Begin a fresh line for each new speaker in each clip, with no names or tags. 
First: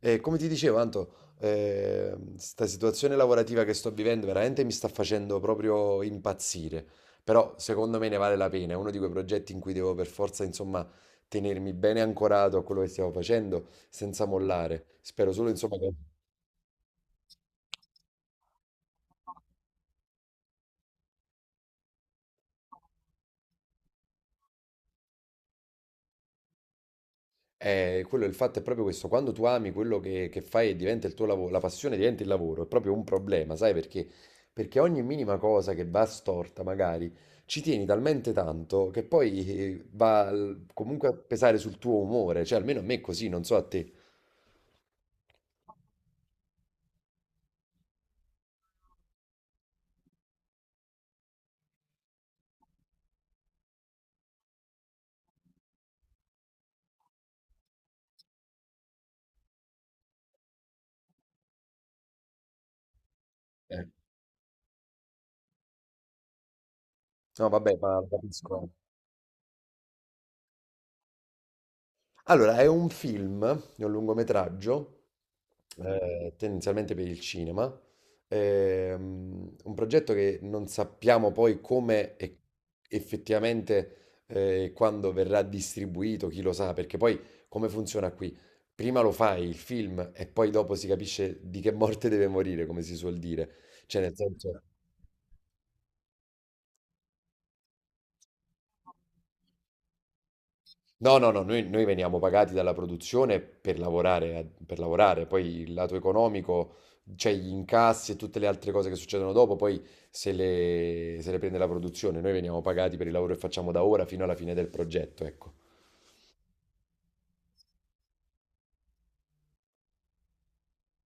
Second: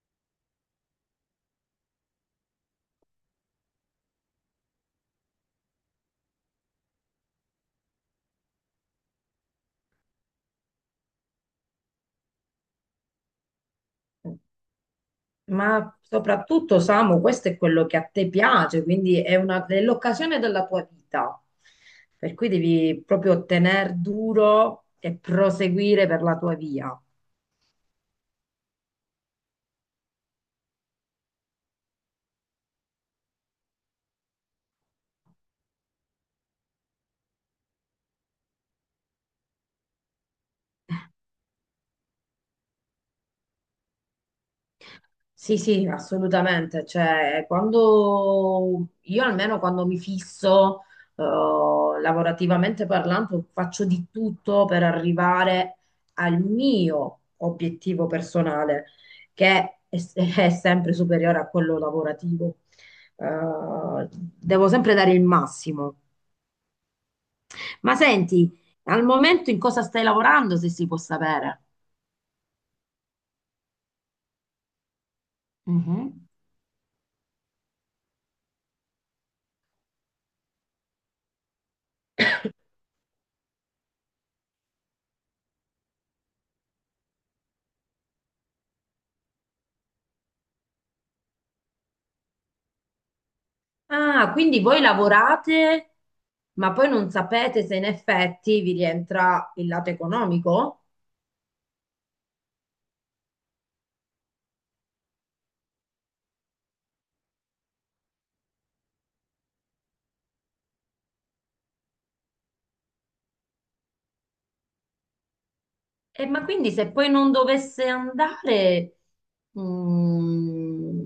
E come ti dicevo, Anto, questa situazione lavorativa che sto vivendo veramente mi sta facendo proprio impazzire. Però secondo me ne vale la pena. È uno di quei progetti in cui devo per forza, insomma, tenermi bene ancorato a quello che stiamo facendo senza mollare. Spero solo, insomma, che
Ma soprattutto, Samu, questo è quello che a te piace, quindi è l'occasione della tua vita. Per cui devi proprio tener duro e proseguire per la tua via.
Quello, il fatto è proprio questo, quando tu ami quello che fai e diventa il tuo lavoro, la passione diventa il lavoro, è proprio un problema, sai perché? Perché ogni minima cosa che va storta, magari, ci tieni talmente tanto che poi comunque a pesare sul tuo umore, cioè almeno a me è così, non so a te.
Sì, sì, assolutamente. Cioè, quando io almeno quando mi fisso, lavorativamente parlando, faccio di tutto per arrivare al mio obiettivo personale, che è, è sempre superiore a quello lavorativo.
Eh.
Eh, devo sempre dare il massimo.
No, vabbè,
Ma
ma
senti,
penso-
al momento in cosa stai lavorando, se si può sapere?
Allora, è un film, è un lungometraggio
Mhm.
tendenzialmente per il cinema. Un progetto che non sappiamo poi come e effettivamente quando verrà distribuito, chi lo sa, perché poi come funziona qui? Prima lo fai il film e poi dopo si capisce di che morte deve morire, come si suol dire. Cioè, nel
Ah, quindi
senso,
voi lavorate, ma poi non sapete se in effetti vi rientra il lato economico?
no, no, no, noi veniamo pagati dalla produzione per lavorare, per lavorare, poi il lato economico, cioè gli incassi e tutte le altre cose che succedono dopo, poi se le prende la produzione, noi veniamo pagati per il lavoro che facciamo da ora fino alla fine del progetto, ecco.
E ma quindi se poi non dovesse andare, mm,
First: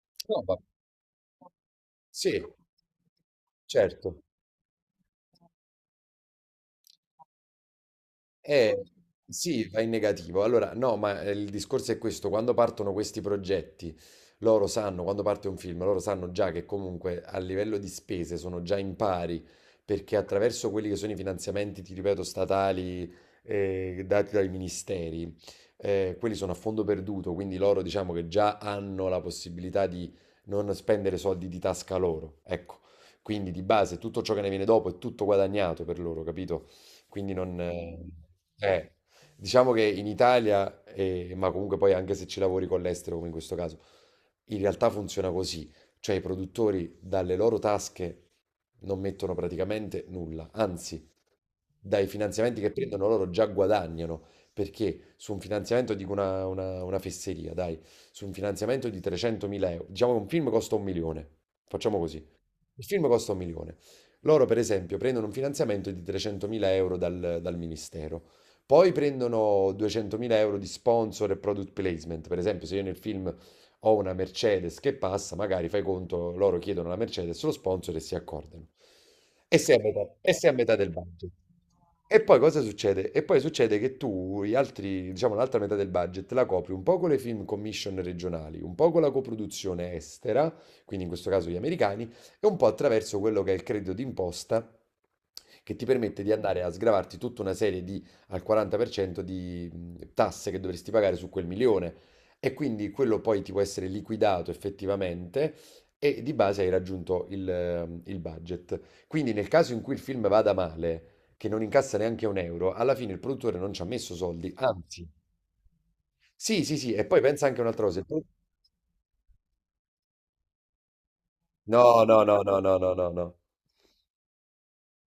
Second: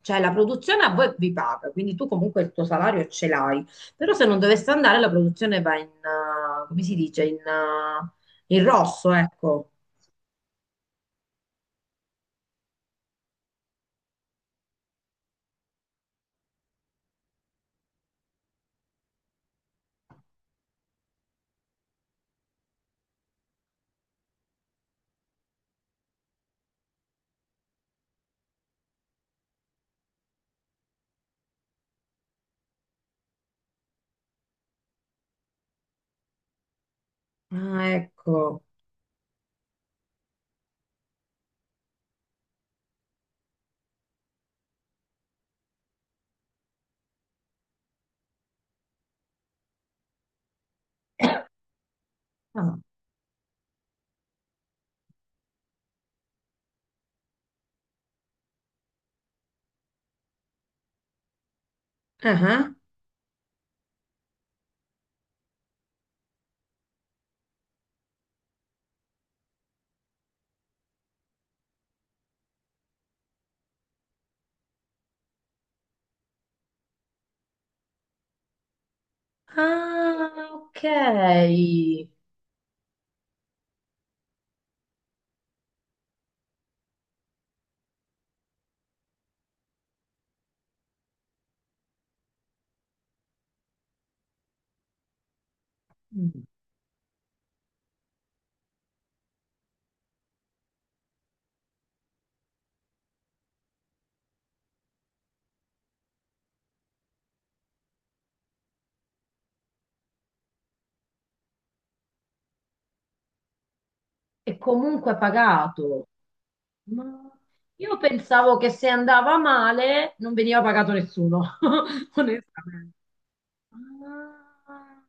cioè la
No,
produzione a voi vi paga, quindi tu comunque
sì,
il tuo salario ce l'hai, però
certo.
se non dovesse andare la produzione va in, come si dice, in, in
Eh,
rosso,
sì,
ecco.
va in negativo. Allora, no, ma il discorso è questo, quando partono questi progetti, loro sanno, quando parte un film, loro sanno già che comunque a livello di spese sono già in pari, perché attraverso quelli che sono i finanziamenti, ti ripeto, statali, dati dai ministeri, quelli sono a fondo perduto, quindi loro diciamo che già hanno la possibilità di non spendere soldi di tasca loro, ecco. Quindi di base tutto ciò che ne viene dopo è tutto guadagnato per loro, capito? Quindi non.
Ah, ecco.
Eh, diciamo che in Italia, ma comunque poi anche se ci lavori con l'estero, come in questo caso, in realtà funziona così. Cioè i produttori dalle loro tasche non mettono praticamente nulla, anzi, dai finanziamenti che
Ah,
prendono loro già guadagnano, perché su un finanziamento, dico una fesseria, dai, su un finanziamento di 300.000 euro, diciamo che un film costa un milione, facciamo così.
ah, ah.
Il film costa un milione. Loro, per esempio, prendono un finanziamento di 300.000 euro dal ministero. Poi prendono 200.000 euro di sponsor e product placement. Per esempio, se io nel film ho una Mercedes che passa, magari fai conto, loro chiedono la Mercedes, lo sponsor e si accordano. E sei a metà, e
Ah,
sei a metà
ok.
del budget. E poi cosa succede? E poi succede che tu, gli altri, diciamo, l'altra metà del budget la copri un po' con le film commission regionali, un po' con la coproduzione estera, quindi in questo caso gli americani, e un po' attraverso quello che è il credito d'imposta che ti permette di
Mm.
andare a sgravarti tutta una serie di al 40% di tasse che dovresti pagare su quel milione e quindi quello poi ti può essere liquidato effettivamente e di base hai raggiunto il budget. Quindi nel caso in cui il film vada male, che non incassa neanche un euro, alla fine il produttore non ci ha messo soldi,
E
anzi,
comunque pagato.
sì, sì, sì,
Ma
e poi pensa anche a un'altra
io
cosa. Il pro-
pensavo che se andava male non veniva pagato nessuno,
No, no, no, no, no,
onestamente.
no, no, no,
Ah.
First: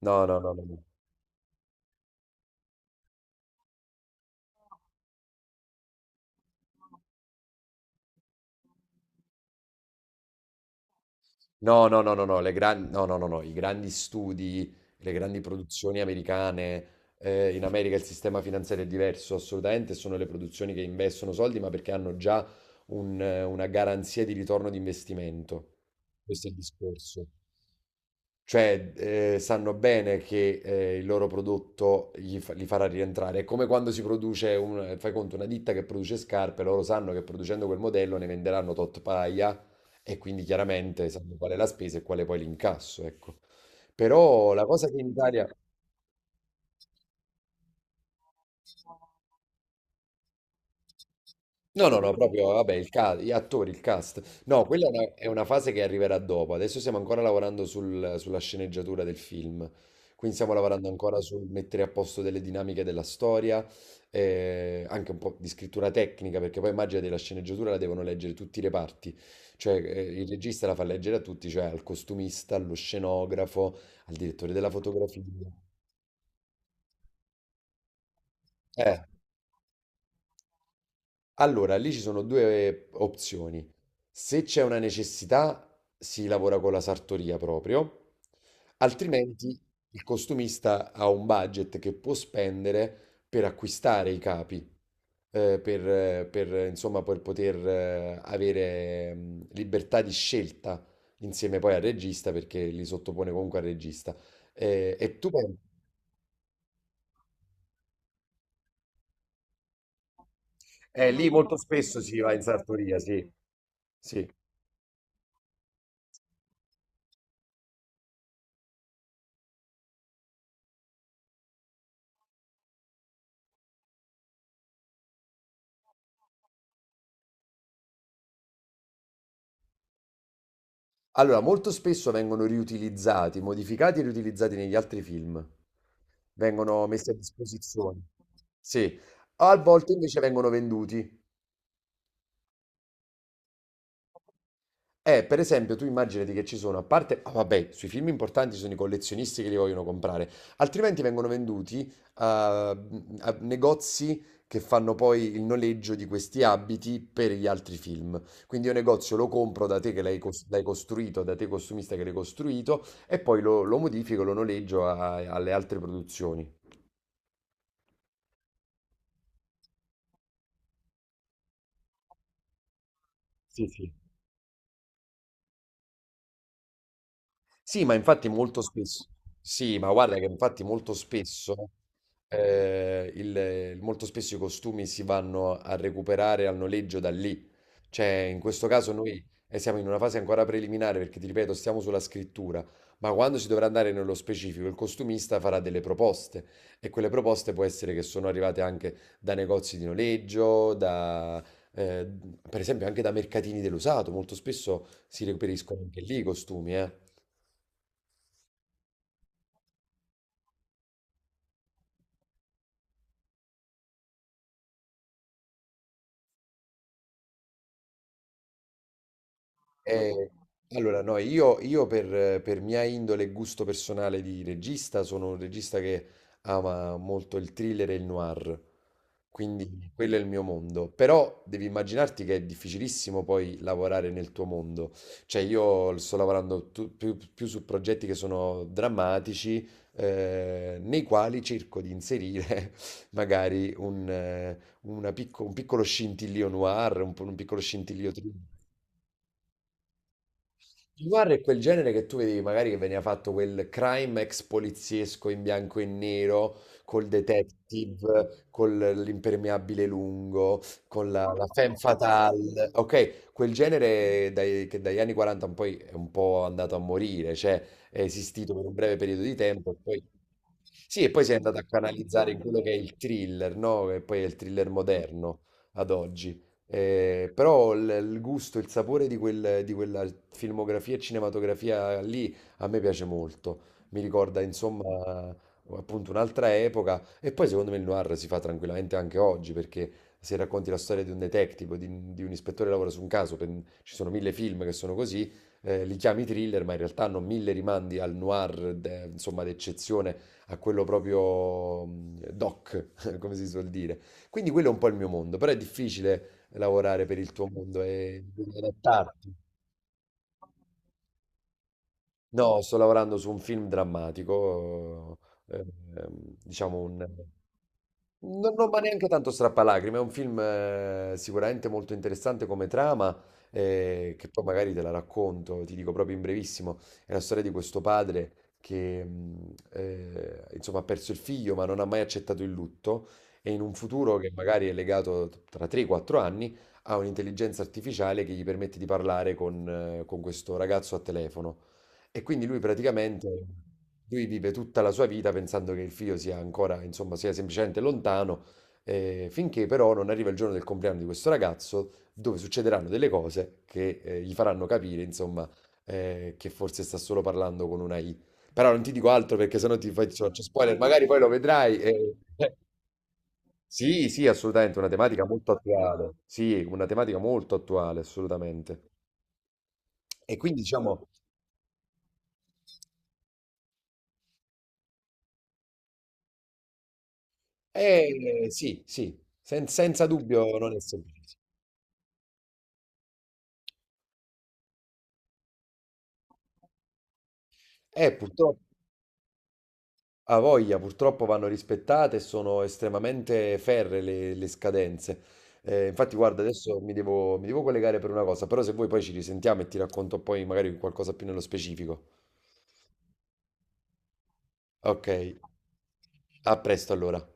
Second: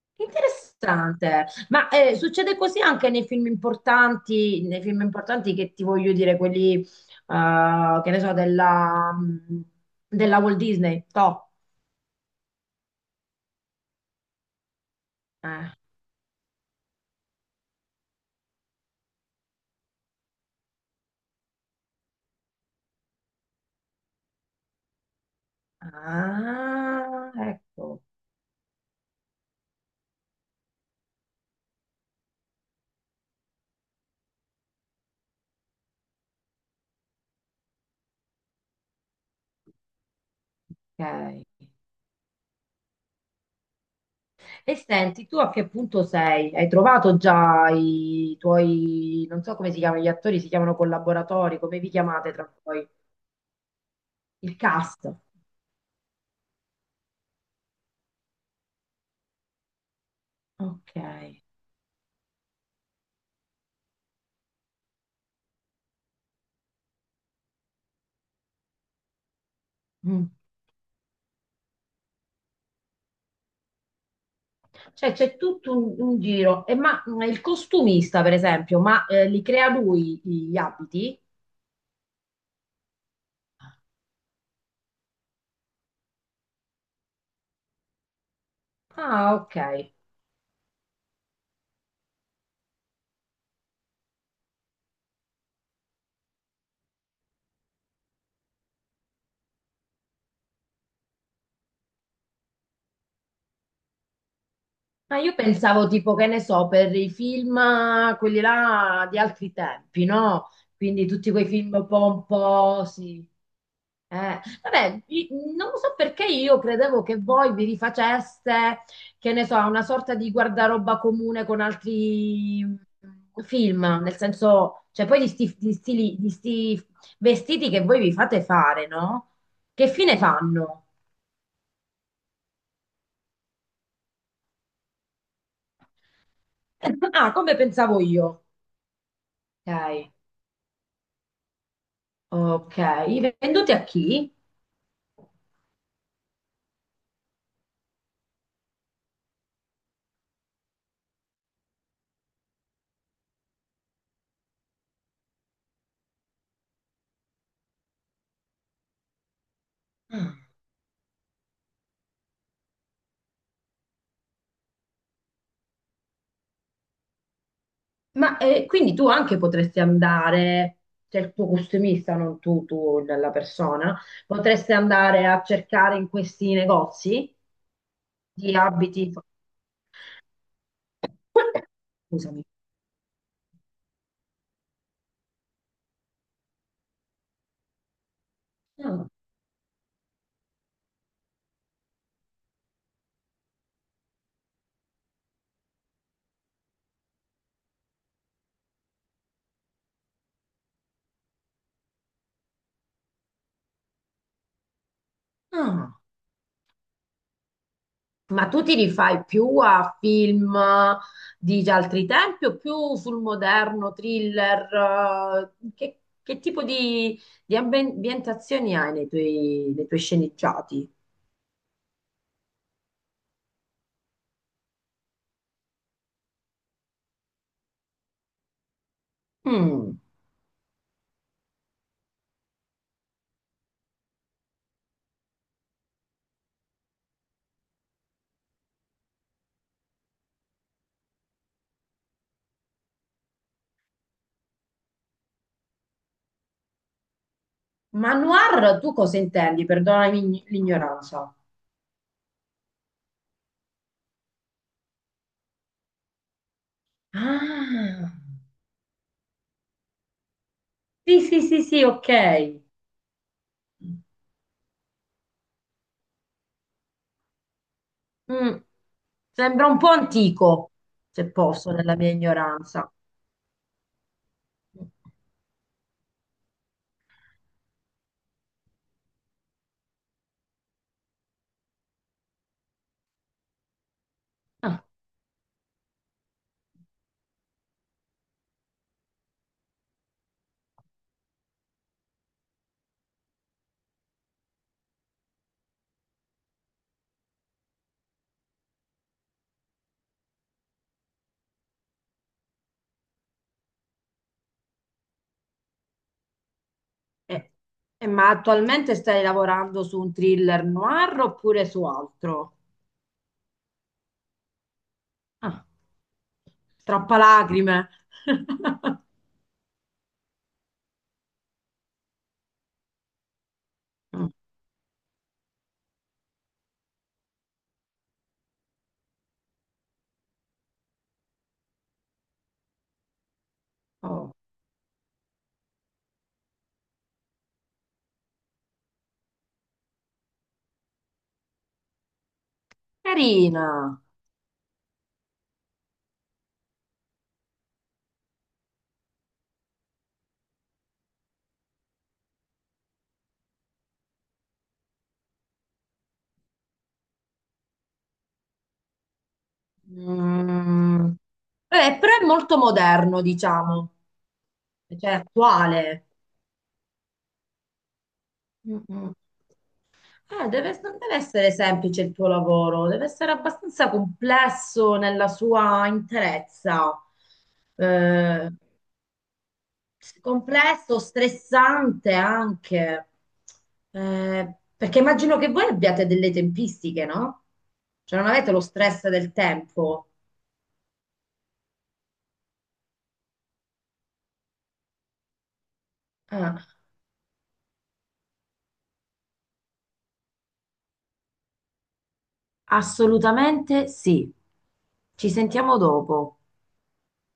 no, no, no, no. No.
Interessante, ma succede così anche nei film importanti che ti voglio dire, quelli che ne so, della, mm, della Walt Disney, no?
No, no, no, no, no, no, no, no, no, i grandi studi, le grandi
Eh.
produzioni americane, in America il sistema finanziario è diverso, assolutamente, sono le produzioni che investono soldi, ma perché hanno già una garanzia di ritorno di investimento. Questo è il discorso.
Ah, ecco,
Cioè, sanno bene che il loro prodotto li farà rientrare. È come quando si produce, fai conto, una ditta che produce scarpe, loro sanno che producendo quel modello ne venderanno tot paia e quindi chiaramente sanno
ok.
qual è la spesa e quale poi l'incasso, ecco. Però la
E
cosa che in
senti, tu
Italia.
a che punto sei? Hai trovato già i tuoi, non so come si chiamano gli attori, si chiamano collaboratori, come
No,
vi
no, no,
chiamate
proprio,
tra
vabbè,
voi?
gli attori, il cast.
Il
No, quella è
cast.
una fase che arriverà dopo. Adesso stiamo ancora lavorando sulla sceneggiatura del film. Quindi stiamo lavorando
Ok.
ancora sul mettere a posto delle dinamiche della storia, anche un po' di scrittura tecnica, perché poi immagina della sceneggiatura la devono leggere tutti i reparti. Cioè,
Mm.
il regista la fa leggere a tutti, cioè al costumista, allo scenografo, al direttore della
Cioè
fotografia.
c'è tutto un giro. E ma il costumista, per esempio,
Eh.
ma li crea lui gli abiti?
Allora, lì ci sono due opzioni. Se c'è una necessità, si lavora con la sartoria proprio,
Ah, ok.
altrimenti il costumista ha un budget che può spendere per acquistare i capi, per, insomma, per poter avere libertà di scelta insieme poi al regista, perché li sottopone comunque al regista. E
Ma
tu
io
pensi?
pensavo tipo, che ne so, per i film, quelli là di altri tempi, no? Quindi
Lì
tutti quei
molto
film
spesso si va in sartoria, sì.
pomposi.
Sì.
Vabbè, non so perché io credevo che voi vi rifaceste, che ne so, a una sorta di guardaroba comune con altri film, nel senso, cioè poi di sti vestiti che voi vi fate fare, no? Che fine fanno?
Allora, molto spesso vengono riutilizzati, modificati e riutilizzati negli altri film. Vengono messi a
Ah, come pensavo
disposizione.
io.
Sì, a volte
Ok.
invece vengono venduti.
Ok, venduti a chi?
Per esempio, tu immaginati che ci sono, a parte, ah, vabbè, sui film importanti ci sono i collezionisti che li vogliono comprare, altrimenti vengono venduti a negozi che fanno poi il noleggio di questi abiti per gli altri film. Quindi io negozio lo compro da te che l'hai
Ah.
l'hai costruito, da te costumista che l'hai costruito, e poi lo modifico, lo noleggio alle altre produzioni.
Ma quindi tu anche potresti andare, cioè il tuo costumista, non tu, tu, la
Sì, sì.
persona, potresti andare a cercare in questi negozi
Sì, ma infatti
di
molto
abiti.
spesso, sì, ma guarda che infatti molto spesso,
Scusami.
eh, il- molto spesso i costumi si vanno a recuperare al noleggio da lì. Cioè, in questo caso
Ah.
noi siamo in una fase ancora preliminare perché, ti ripeto, stiamo sulla scrittura, ma quando si dovrà andare nello specifico, il costumista farà delle proposte e quelle proposte può essere che sono arrivate anche da negozi di noleggio, da, eh, per esempio anche da mercatini dell'usato, molto spesso si reperiscono
Ah.
anche lì i costumi, eh.
Ma tu ti rifai più a film di altri tempi o più sul moderno, thriller? Che tipo di, ambientazioni hai nei tuoi
Eh,
sceneggiati?
allora, no, io per mia indole e gusto personale di regista sono un regista che ama molto il thriller e il noir, quindi
Mm.
quello è il mio mondo. Però devi immaginarti che è difficilissimo poi lavorare nel tuo mondo. Cioè io sto lavorando più su progetti che sono drammatici, nei quali cerco di inserire magari un piccolo scintillio noir, un piccolo
Ma
scintillio thriller.
noir tu cosa intendi? Perdonami
Il noir
l'ignoranza.
è quel genere che tu vedevi magari che veniva fatto quel crime ex poliziesco in bianco e nero, col
Ah,
detective, con l'impermeabile lungo, con
sì,
la,
sì,
la
sì,
femme
sì, ok.
fatale. Ok, quel genere che dagli anni 40 in poi è un po' andato a morire, cioè è esistito
Mm.
per un breve periodo di
Sembra
tempo e
un po'
poi.
antico,
Sì, e poi
se
si è andato a
posso, nella mia
canalizzare in quello che è
ignoranza.
il thriller, no? Che poi è il thriller moderno ad oggi. Però il gusto, il sapore di di quella filmografia e cinematografia lì a me piace molto. Mi ricorda, insomma, appunto un'altra epoca. E poi secondo me il noir si fa tranquillamente anche oggi, perché se racconti la storia di un detective, o di un ispettore che lavora su un caso, ci sono mille film che sono così, li chiami thriller, ma in realtà hanno mille rimandi al noir, insomma, d'eccezione a quello proprio doc, come si suol dire. Quindi quello è un po' il mio mondo, però è difficile lavorare per il tuo
Eh,
mondo e
ma
devi
attualmente stai
adattarti.
lavorando su un thriller noir oppure su altro?
No, sto lavorando su un film drammatico, eh,
Ah,
diciamo un,
troppa lacrime.
non, ma neanche tanto strappalacrime, è un film sicuramente molto interessante come trama, che
Mm,
poi magari te la racconto, ti dico proprio in brevissimo, è la storia di questo padre che insomma ha perso il figlio ma non ha mai accettato il lutto e in un futuro che
oh,
magari è legato tra 3-4 anni ha un'intelligenza artificiale che gli permette di parlare con questo ragazzo a telefono. E quindi lui praticamente
carina.
lui vive tutta la sua vita pensando che il figlio sia ancora, insomma, sia semplicemente lontano, finché però non arriva il giorno del compleanno di questo ragazzo, dove succederanno delle cose che gli faranno capire, insomma, che forse sta solo parlando con una I. Però non ti dico altro perché sennò ti faccio, spoiler, magari
Mm,
poi lo vedrai.
però è molto moderno, diciamo,
Sì, sì, assolutamente, una
cioè
tematica molto
attuale.
attuale. Sì, una tematica molto attuale,
Mm,
assolutamente.
mm.
E quindi
Deve, non
diciamo,
deve essere semplice il tuo lavoro, deve essere abbastanza complesso nella sua interezza.
eh,
Eh,
sì, sì, senza dubbio non è
complesso,
semplice.
stressante anche, eh, perché immagino che voi abbiate delle tempistiche, no? Cioè non avete
Purtroppo,
lo stress del tempo.
a voglia, purtroppo vanno rispettate e sono estremamente ferree le scadenze. Infatti, guarda,
Ah,
adesso mi devo collegare per una cosa, però se vuoi poi ci risentiamo e ti racconto poi magari qualcosa più nello specifico.
assolutamente sì.
Ok,
Ci sentiamo dopo.
a presto allora.